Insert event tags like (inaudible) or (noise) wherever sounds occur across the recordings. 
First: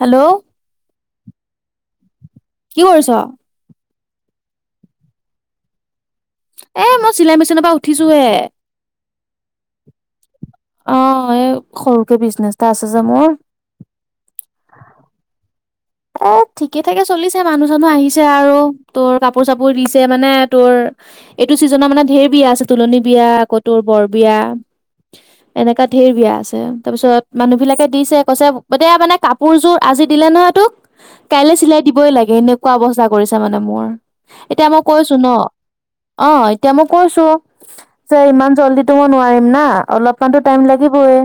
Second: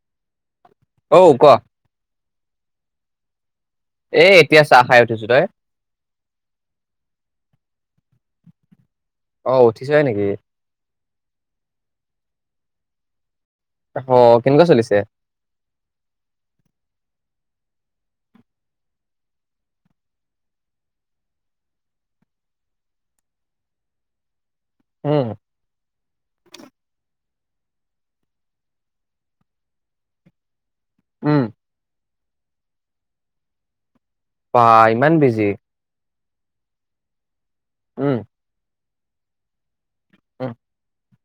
Hello অ 'কোৱা কি কৰিছ এ এতিয়া চাহ খাই উঠিছো তই এ মই চিলাই মেচিনৰ পৰা উঠিছো হে ছহে হয় নেকি অ' এই সৰুকে বিজনেচ এটা আছে যে মোৰ অহ কেনেকুৱা চলিছে? এ ঠিকে ঠাকে চলিছে মানুহ চানুহ আহিছে আৰু তোৰ কাপোৰ চাপোৰ দিছে মানে তোৰ এইটো চিজনৰ মানে ঢেৰ বিয়া আছে তুলনি বিয়া আকৌ তোৰ বৰ বিয়া উম এনেকা ঢেৰ বিয়া আছে তাৰপিছত মানুহ বিলাকে দিছে কৈছে এতিয়া মানে কাপোৰযোৰ আজি দিলে নহয় তোক উম কাইলৈ চিলাই দিবই লাগে। কেনেকুৱা অৱস্থা কৰিছে মানে মোৰ। বা এতিয়া মই ইমান কৈছো ন বিজি অ' এতিয়া মই কৈছো। উম যে ইমান জল্দি তব নোৱাৰিম না অলপমানতো উম টাইম লাগিবয়ে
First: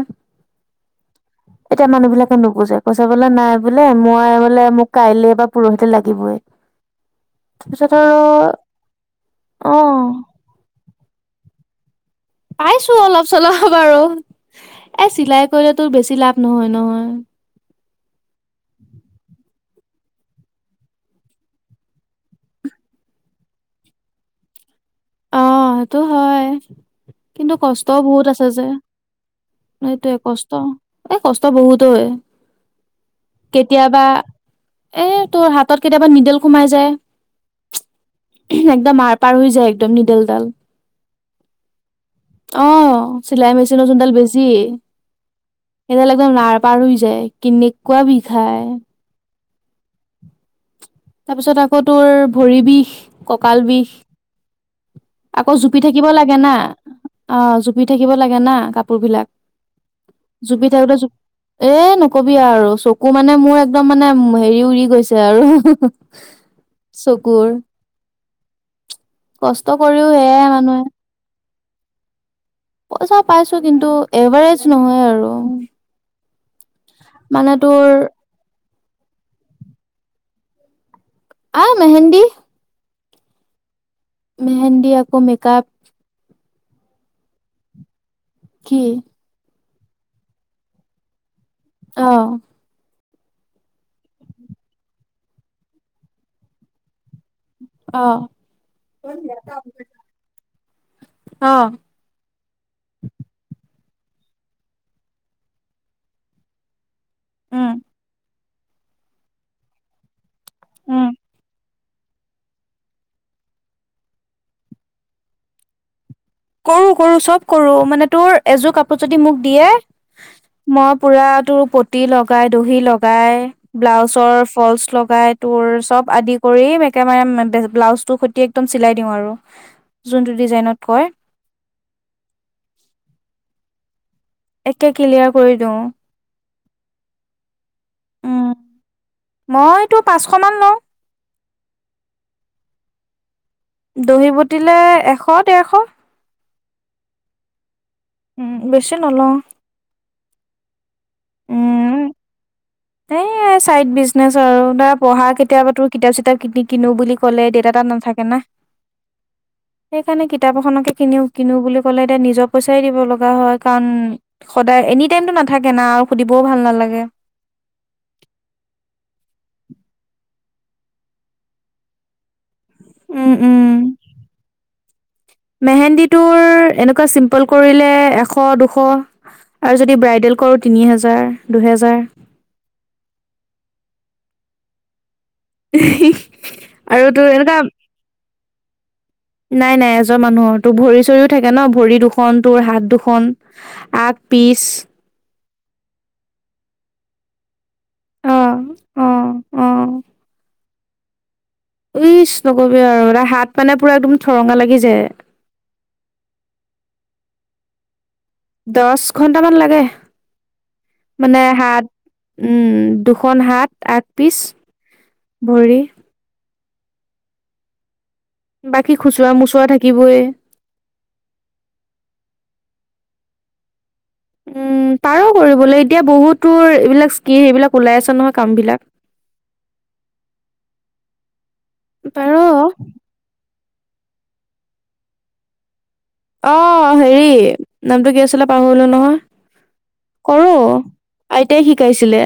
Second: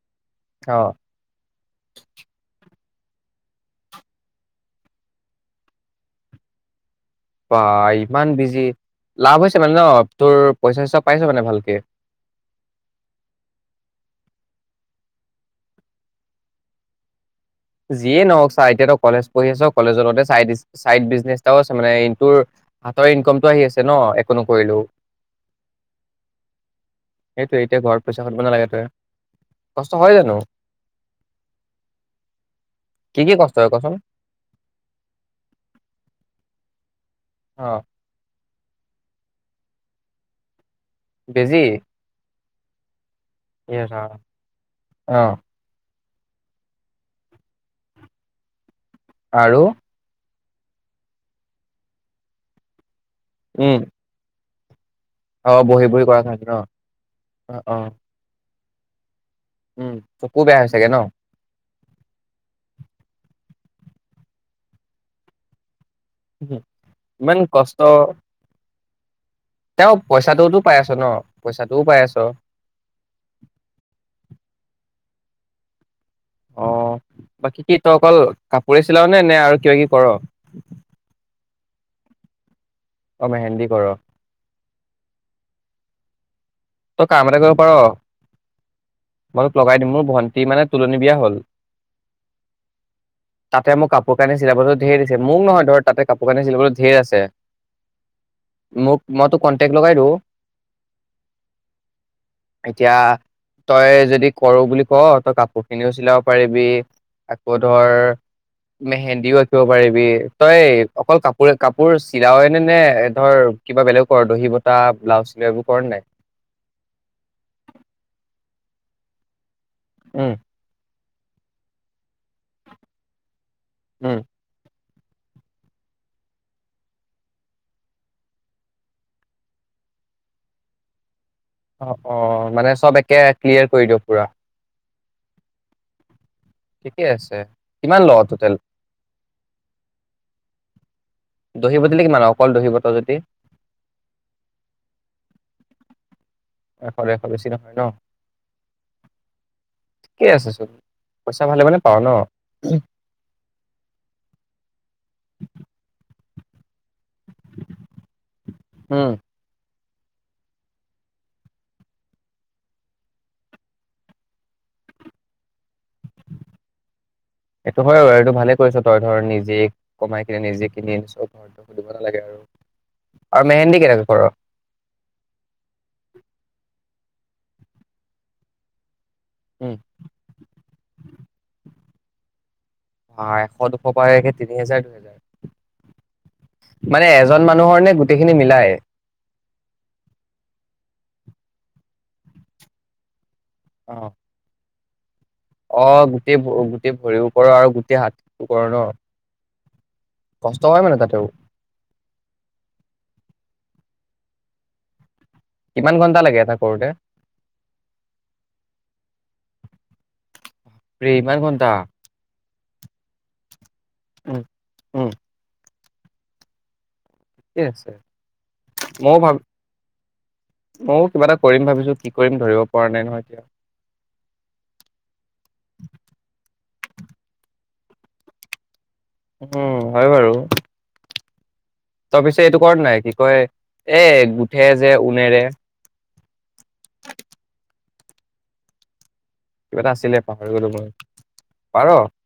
অ এতিয়া মানুহ বিলাকে নুবুজে। পিইচা বোলে নাই বোলে মই মোক কাইলে বা পৰহিতে লাগিব‌ই পা ইমান বিজি লাভ হৈছে অ মানে ন তোৰ পইচা চইচা পাইছ মানে ভালকে পাইছো অলপ চলপ বাৰু এ চিলাই কৰিলে তো বেছি লাভ নহয় নহয় যিয়ে ন চা এতিয়াাত কলেজ পঢ়ি আছ কলেজৰতে চাই চাইড বিজনেচ এটাও আছে মানে ইটোৰ হাতৰ ইনকমতটো আহি আছে ন একো নকৰিলেও অ' সেইটো হয় কিন্তু সেইটোৱে এতিয়া কষ্টও ঘৰত পইচা বহুত খুজিব আছে যে নালাগে তই এই কষ্ট হয় এইটোয়ে জানো কষ্ট এই কষ্ট বহুতো হয়। কি কি কষ্ট হয় কচোন কেতিয়াবা এ তোৰ হাতত কেতিয়াবা নিডেল সোমাই যা (unintelligible) অ' একদম মাৰ পাৰ হৈ যায় একদম নিদল দাল বেজি অ' চিলাই ইয়ে মেচিনৰ জোনডাল ৰাম। বেজি অ এডাল একদম নাৰ পাৰ হৈ যায় কেনেকুৱা বিষায় আৰু তাৰ পিছত আকৌ তোৰ ভৰি বিষ কঁকাল উম বিষ অ আকৌ জুপি বহি বহি থাকিব কৰা লাগে কামটো না ন অ জুপি থাকিব লাগে না। কাপোৰবিলাক উম চকু বেয়া হৈ জুবিন চাগে থাকোঁ‌তে ন জ এ নকবিয়ে আৰু চক একো মানে মোৰ একদম মানে হেৰি উৰি গৈছে আৰু ইমান চকুৰ কষ্ট কষ্ট তেওঁ কৰিও সেয়াই পইচাটোওতো পাই মানুহে আছ ন পইচাটোও পাই আছ পইচা পাইছো কিন্তু এভাৰেজ নহয় আৰু অ' অ' বাকী কি ত অকল কাপ কৰিছিলাও নে নে আৰু কিবা কিবি কৰ। অ' মেহেন্দী। অ' মেহেন্দী কৰ। মেহেন্দী আকো মেকআপ তই কাম এটা কৰিব পাৰ। কি? মই লগাই দিম মোৰ ভন্টি মানে তোলনি বিয়া হ'ল। আহ তাতে মোক কাপোৰ কানি চিলাবতো ধেৰ দিছে মোক নহয় ধৰ তাতে কাপোৰ কানি চিলাবলৈ ধেৰ আছে। অ মোক মইতো কন্টেক্ট লগাই দিওঁ। অ এতিয়া। তই যদি কৰো বুলি ক তই কাপোৰ খিনিও চিলাব পাৰিবি আকৌ উম ধৰ মেহেন্দীও আঁকিব পাৰিবি। তই উম অকল কাপোৰে কাপ। মোৰ চিলাই নে নে ধৰ কিবা বেলেগ কৰ দহি বতাহ ব্লাউজ চিলাওৱা এইবোৰ কৰে নাই কৰো কৰো চব কৰো মানে তোৰ এযোৰ কাপোৰ যদি মোক দিয়ে। উম। মই পুৰা তোৰ পতি লগাই দহি লগাই। উম ব্লাউজৰ ফলচ লগ তাই তোৰ চব আদি কৰি থাকে ন ব্লাউজটোৰ সৈতি একদম চিলাই দিওঁ আৰু যোনটো ডিজাইনত কয়। অ অ মানে চব একে ক্লিয়াৰ কৰি দিয় পুৰা। ক্লিয়াৰ কৰি দিওঁ। ঠিকে আছে। কিমান ল উম টোটেল মইতো পাঁচশ মান লওঁ। দহি বটিলে কিমান অকল দহি বত যদি দহি বটিলে এশ ডেৰশ এশ দেৰশ বেছি নহয় ন। উম বেছি নল‌ও। থিকেই আছে চ। পইচা ভালে মানে পাওঁ ন। এ চাইড বিজনেচ আৰু দৰা পঢ়া কেতিয়াবা তোৰ কিতাপ চিতাপ। কিনি। কিনো বুলি ক'লে দেতা তাত নাথাকে ন। উম সেইকাৰণে কিতাপ এখনকে কিন কিনো বুলি কলে এতিয়া নিজৰ পইচাই দিব লগা হয় কাৰণ সদায় এনি টাইমতো নাথাকে না আৰু সুধিবও ভাল নালাগে। এইটো হয় আৰু এইটো ভালে কৰিছ তই ধৰ নিজে কমাই কিনে নিজে কিনি চব ঘৰতটো সুধিব নালাগে আৰু উম আৰু উম মেহেন্দী কেনেকৈ কৰ। পল কৰিলে এশ দুশ। আৰু যদি ব্ৰাইডেল কৰো। তিনি হেজাৰ দুহেজাৰ। অ এশ দুশ পৰাে তিনি হেজাৰ দুহেজাৰ। মানে আৰু তোৰ এজন এনেকুৱা মানুহৰ নে গোটেইখিনি মিলাই নাই-নাই এজন মানুহৰ তো ভৰি চৰিও থাকে ন ভৰি দুখন, তোৰ হাত দুখন, অ আক-পিচ, অ' গোটেই-গোটেই ভৰিৰ ওপৰ আৰু হাতটো কৰ আহ-আহ-আহ, ত হয় মানে তাতেও, ইচ নকবি আৰু হাত মানে পুৰা একদম ঠৰঙা লাগি যায়। কিমান ঘন্টা লাগে। এটা কৰোতে, দহ ঘন্টামান লাগে। ৰে মানে ইমান ঘণ্টা? হাত উম, দুখন হাত, আগ, পিচ উম উম ভৰি ঠিকে আছে। বাকী মইও খুচুৰা ভাব মুচুৰা থাকিবই ময়ো কিবা এটা কৰিম ভাবিছো কি কৰিম ধৰিব পৰা নাই নহয় এতিয়া। উম, পাৰো কৰিবলৈ এতিয়া বহুতো, এইবিলাক স্কি সেবিলাক ওলাই আছে। নহয় কাম বিলাক। উম, হয় বাৰু। তই পাৰ পিছে এইটো কৰা নাই কি কয়? এ গোঠে যে উনেৰে অ হেৰি নামটো কি আছিলে পাহৰিলো নহয়। কিবা এটা আছিলে কৰো পাহৰি গলো, মই আইতাই পাৰ। শিকাইছিলে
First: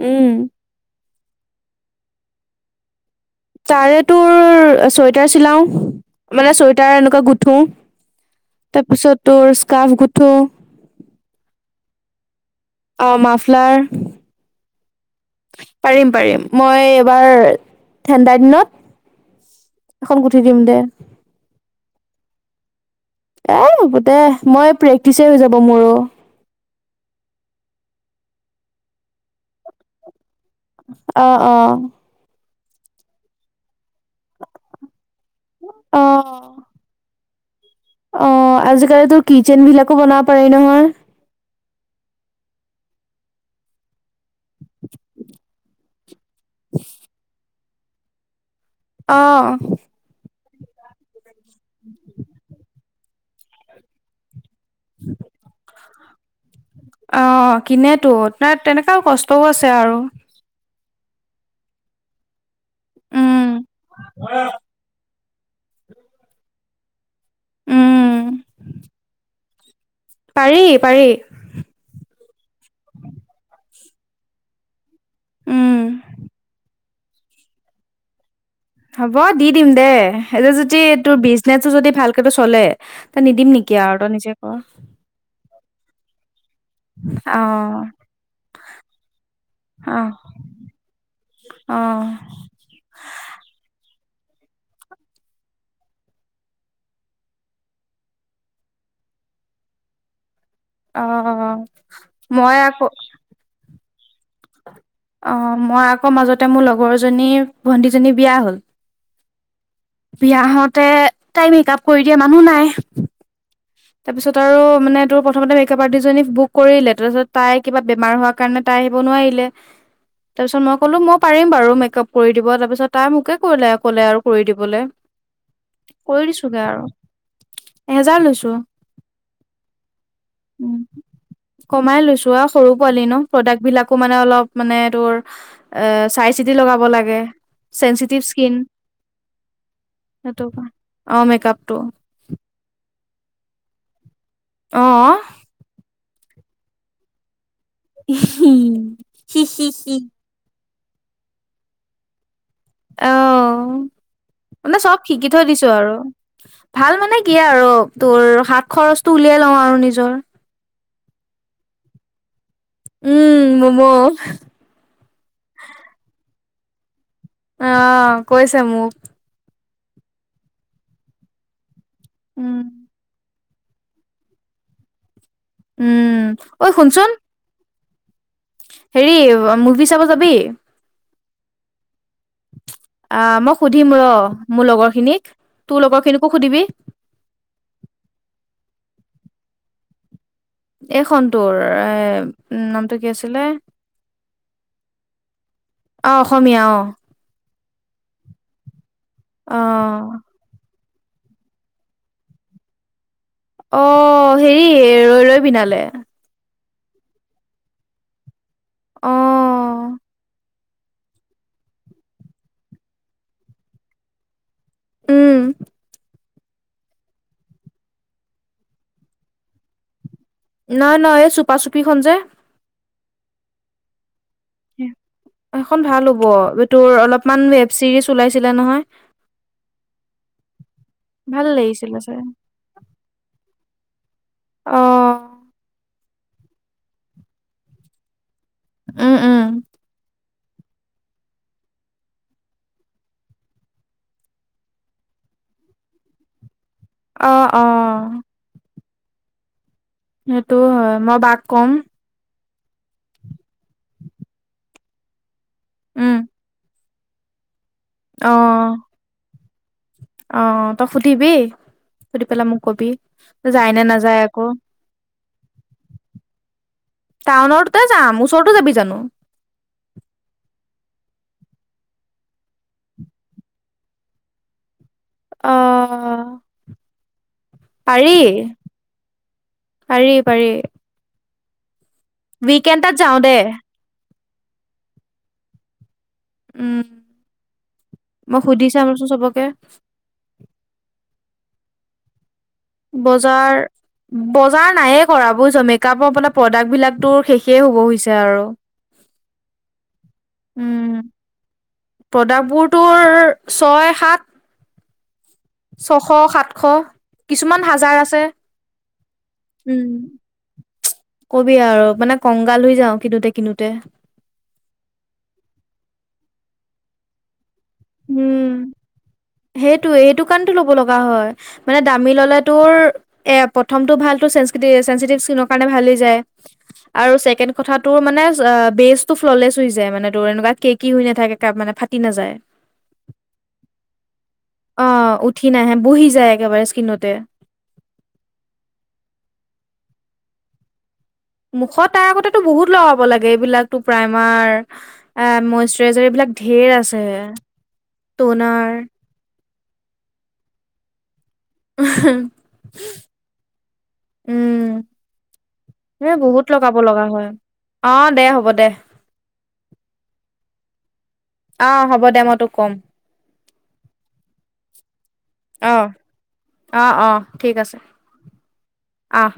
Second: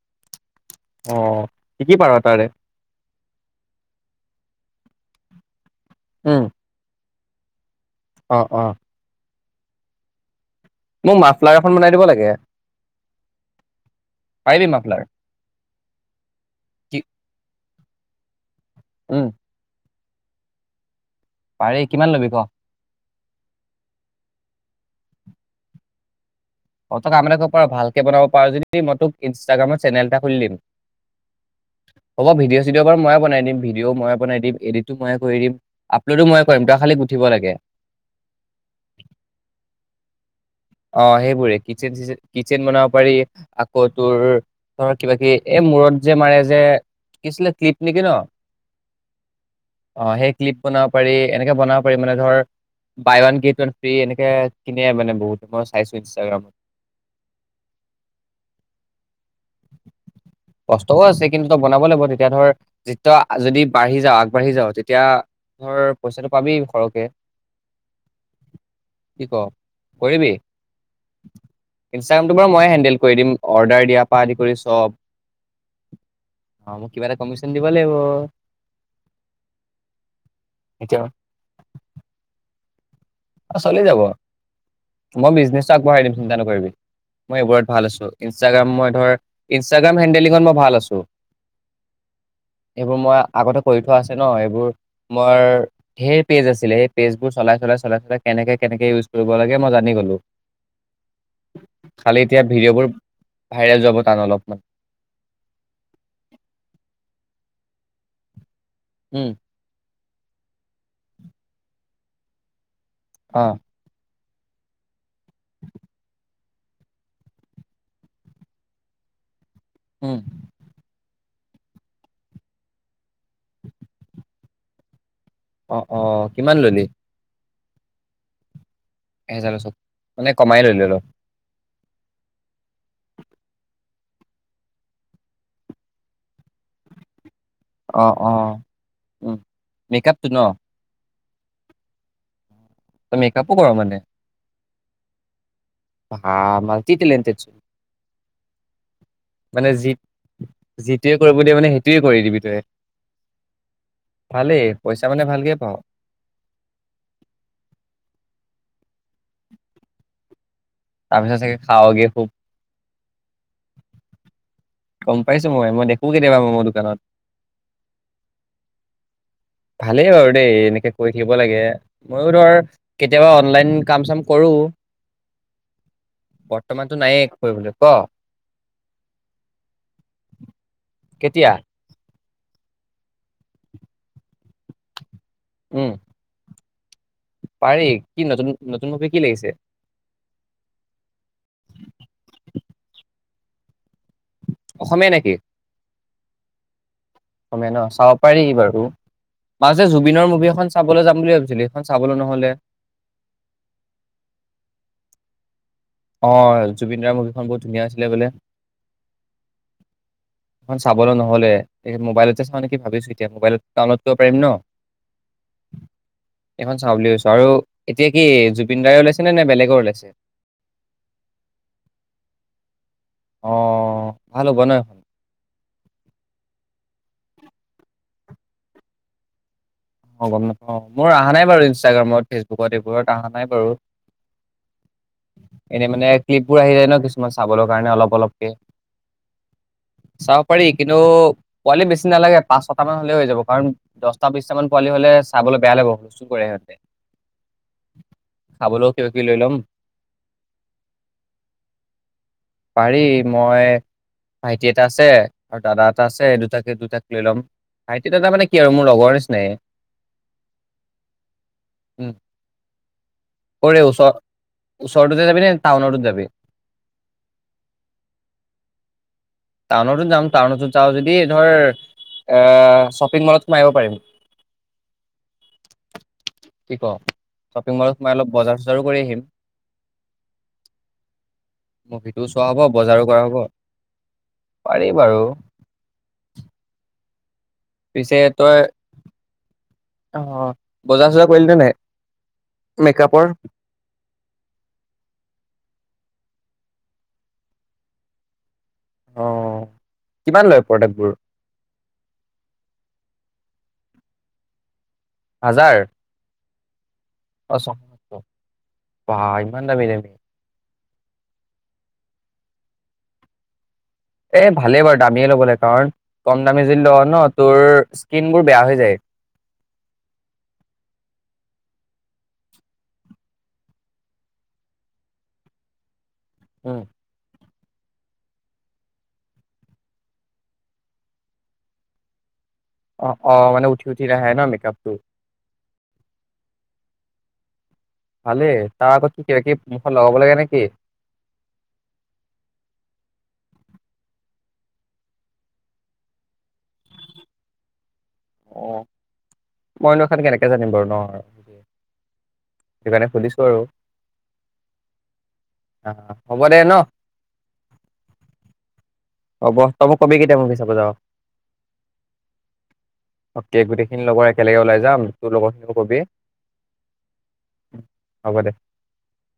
উম, অ' কি-কি পাৰ তাৰে? তাৰে, তোৰ চুৱেটাৰ চিলাও। মানে চুৱেটাৰ এনেকুৱা গোট গুঠো। অ'-অ', তাৰপিছত তোৰ স্কা্ফ গুঠো, মোক মাফলাৰ এখন বনাই দিব লাগে অ পাৰিবি, মা লাগে। পাৰিম-পাৰিম মই এবাৰ ঠাণ্ডাৰ দিনত উম, এখন গুঠি দিম দে। পাৰি কিমান ল'বি ক? এ হব দে মই প্ৰেক্টিছে হৈ যাব মোৰো। অ', তোক কাম এ কৰিব পাৰো ভালকে বনাব পাৰো যদি মই তোক ইনষ্টাগ্ৰামৰ চেনেল এটা খুলি দিম। আহ-আহ, হ'ব ভিডিঅ' মই বনাই দিম। ভিডিঅ মই বনাই দিম এডিটো মই। কৰি দিম অ আপলোডো মই কৰিম তই খালি গুঠিব লাগে। অ আজিকালিতো কিটচেন বিলাকো বনাব পাৰি নহয় অ' সেইবোৰে। (unintelligible) েন কিটচেন বনাব পাৰি আকৌ তোৰ। ধৰ কিবা কিবা কিবি এই মূৰত যে মাৰে যে কি আছিলে ক্লিপ। নেকি ন। আহ। অ সেই ক্লিপ বনাব পাৰি। এনেকে বনাব পাৰি মানে ধৰ buy one get one free এনেকে। (unintelligible) সিনিয়োনে বহুত। চাইছো ইনষ্টাগ্ৰামত। অ কিনেতো, তাত তেনেকাও কষ্টও আছে আও। তও আছে কিন্তু তই বনাব লাগিব তেতিয়া ধৰ। উম যদি বাঢ়ি যাওঁ আগবাঢ়ি যাওঁ তেতিয়া। ধৰ পইচাটো পাবি সৰহকে। উম। অ। কৰিবি? পাৰি পাৰি ইনস্টাগ্ৰামটো ময়ে হেনডেল কৰি দিন অৰ্ডাৰ দিয়া। পা আদি কৰি চব। উম। অ মোক কিবা এটা কমিশ্যন দিব লাগিব। হ'ব দি দিম দে, এইটো যদি এতিয়া তোৰ বিজনেচটো যদি ভালকটো চলে। তই নিদিম অ, নেকি চলি যাব আৰু তই নিজে ক? মই বিজনেচটো আগবঢ়াই দিম চিন্ত নকৰিবি। মই অ এইবোৰত ভাল আছো, ইনষ্টাগ্ৰাম মই ধৰ ইনষ্টাগ্ৰাম অ হেনডেলিঙত মই ভাল আছো, অ এইবোৰ মই আগতে কৰি। আছে ন এইবোৰ মোৰ ঢেৰ পেজ আছিলে সেই পেজবোৰ চলাই চলাই। চলাই চলাই কেনেকে কেনেকে ইউজ কৰিব লাগে মই জানি গ'লো। অ, খালি এতিয়া মই ভিডিঅ'বোৰ আকৌ ভাইৰেল যাব। টান অলপমান অ মই আকৌ মাজতে মোৰ লগৰ জনীৰ ভণ্টীজনী বিয়া হল। উম। বিয়া হওতে তাই মেক আপ কৰি দিয়ে মানুহ নাই, অ। তাৰপিছত আৰু মানে তোৰ প্ৰথমতে মেকআপ আৰ্টিজনী বুক কৰিলে তাৰপিছত তাই কিবা বেমাৰ হোৱাৰ কাৰণে তাই আহিব নোৱাৰিলে। উম তাৰ পিছত মই ক'লো মই পাৰিম বাৰু মেকআপ কৰি দিব । তাৰপিছত তাই মোকে কৰিল এ কলে আৰু কৰি দিবলে। অ অ কৰি কিমান দিছোগে আৰু ললি? এহেজাৰ লৈছো এহেজাৰৰ লৈছ, মানে কমাই উম ললি অলপ । কমাই লৈছো আ সৰু পোৱালি নো প্ৰডাক্ট বিলাকো মানে অলপ মানে তোৰ এ চাই চিতি লগাব লাগে । অঁ অঁ মেকআপটো ন? সেইটো কাৰণে। অ মেকআপ টো । তই মেকআপো কৰ মানে । অহ হা মালতি তেলেন্তেদ সোণ উম হো সি সি যি সি যিটোৱে কৰিব দিয়া মানে সেইটোৱে কৰি দিবি তইে অ মানে চব পইচা শিকি থৈ ভালকে দিছো পাৱ আৰু ভাল মানে কি আৰু তোৰ হাত খৰচ তু উলিয়াই লওঁ আৰু নিজৰ তাৰপিছত চে খাৱগেয় খুব উম মম অহ কেবা মমৰ দোকানত আহ কৈছে মোক ভালেই বাৰু দেই এনেকে কৰি থাকিব লাগে। ময়ো ধৰ উম কেতিয়াবা অনলাইন কাম চাম কৰোঁ। উম ঐ শুনচোন ক হেৰি মুভি চাব যাবি। কেতিয়া? অ মই সুধিম ৰ মোৰ লগৰ খিনিক তোৰ উম লগৰ খিনিকো সুধিবি পাৰি কি নতুন নতুন মুভি কি লাগিছে? এইখন তৰ এ নামটো কি আছিলে অসমীয়া নেকি অ অসমীয়া অঁ অসমীয়া ন চাব পাৰি বাৰু মাজে জুবিনৰ অ মুভি এখন চাবলৈ যাম বুলি ভাবিছিলো সেইখন চাবলৈ নহ'লে অ হেৰি ৰৈ ৰৈ বিনালে অ জুবিন দাৰ মুভিখন বহুত ধুনীয়া আছিলে বোলে। আহ এখন চাবলৈ নহলে মোবাইলতে চাওঁ নেকি ভাবিছো এতিয়া মোবাইলত ডাউনলোড কৰিব পাৰি ন। উম চাওঁ বুলি ছো আৰু এতিয়া কি জুবিনদাৰ ওলাইছে নে নে বেলেগেৰ ওলাইছে নাই নহ এই চুপা চুপিখন যে অঁ সেইখন ভাল হ'ব এই তোৰ অলপ মান ৱেব ছিৰিজ ওলাইছিলে নহয়। অ গম নাপও মই অহা ভাল নাই বাৰু লাগিছিলে চাই ইনষ্টাগ্ৰামত ফেচবুকত এইবোৰত অহা নাই। নাই বাৰু অ এনে মানে ক্লিপবোৰ আহিল যায় ন কিছুমান চাবৰ কাৰণে অলপ অলপকে উম উম চাব পাৰি কিন্তু পোৱালি বেছি নালাগে পাঁচ ছটা মান হলে হৈ যাব কাৰণ দহটা বিশটা মান। পোৱালি হলে চাবলৈ বেয়া লাগিব হূলস্তূল কৰে সিহঁতে অহ অহ খাৱলৈ কিবা কিবি লৈ ল'ম। হেটো হয় মই বাক কম। পাৰি মই ভাইটি এটা আছে, আৰু দাদা এটা উম আছে দুটাকে দুটাকে লৈ লম ভাইটি দাদা অ মানে কি আৰু মোৰ লগৰ নিচিনাই আহ তই সুধিবি উম, সুধি পেলাই মোক কবি যায় কৰে নে ওচৰ নাযায় আকৌ ওচৰটোতে যাবি নে টাউনতো যাবি টাউনত তাতে যাম। ওচৰতো যাবি জানো? টাউনতো যাম, টাউনতো যাওঁ যদি ধৰ এ শ্বপিং মলত সোমাব পাৰিম। অ কি ক শ্বপিং মলত সোমাই পাৰি অলপ বজাৰ চজাৰো কৰি আহিম। পাৰি পাৰি ম সিটোও চোৱা হ'ব, উইকেণ্ডত বজাৰো যাওঁ কৰা হ'ব। দে পাৰি বাৰু। উম পিছে মই তই সুধি চাম চোন চবকে। অ বজাৰ চজাৰ কৰিলে নে নাই? মেকআপৰ বজাৰ বজাৰ নাইয়ে কৰা বুজিছ। মেকাপৰ অলপ প্ৰডাক্ট বিলাকতো শেষেই হ'ব হৈছে আৰু অ কিমান লয় প্ৰডাক্টবোৰ? প্ৰডাক্টবোৰটোৰ ছয় সাত হাজাৰ ছশ সাত খ অ কিছুমান ছশ হাজাৰ আছে। সাতশ বা ইমান দামী উম দামী কবি আৰু মানে কংগাল হৈ যাও কিনোতে কিনোতে এ ভালেই বাৰু দামীয়ে ল'ব লাগে কাৰণ কম দামী যদি ল ন তোৰ স্কিন বোৰ বেয়া হৈ যায়। সেইটো-সেইটো কাৰণটো ল'ব লগা হয়। মানে দামী ললে তোৰ এ প্ৰথমটো ভাল টোৰ চেটিভ স্কিনৰ কাৰণে ভালেই যায়। উম আৰু ছেকেণ্ড কথা তোৰ মানে বেচ টো ফ্ললেচ হৈ যায় মানে তোৰ এনেকুৱা কে কি হৈ নাথাকে মানে ফাটি নাযায়। অ মানে উ উঠি উথি নাহে নহ মেকআপটো? অ', উঠি নাহে বহি যায় একেবাৰে স্কিনতে। (unintelligible) ভালে তাৰ আগত টো মুখত কিবা-কিবি লগাব লাগে নেকি? মুখত তাৰ আগতেতো বহুত লগাব লাগে এইবিলাকতো প্ৰাইমাৰ এ মইশ্বৰাইজাৰ এইবিলাক ধঢেৰ আছে। তোণাৰ অ মইনো এখন কেনেকে জানিম বাৰু ন? সেইটো কাৰণে সুধিছো আৰু উম। অ এ হ'ব বহুত দে লগাব ন লগা হয়, আহ দে হব দে। যাওঁ (unintelligible) আহ হ'ব দে মই তো কম। অকে গোটেইখিনি লগৰ একেলগে ওলাই যাম তোৰ লগৰখিনিকো কবি অহ-অহ-অহ ঠিক আছে, হ'ব দে আহ।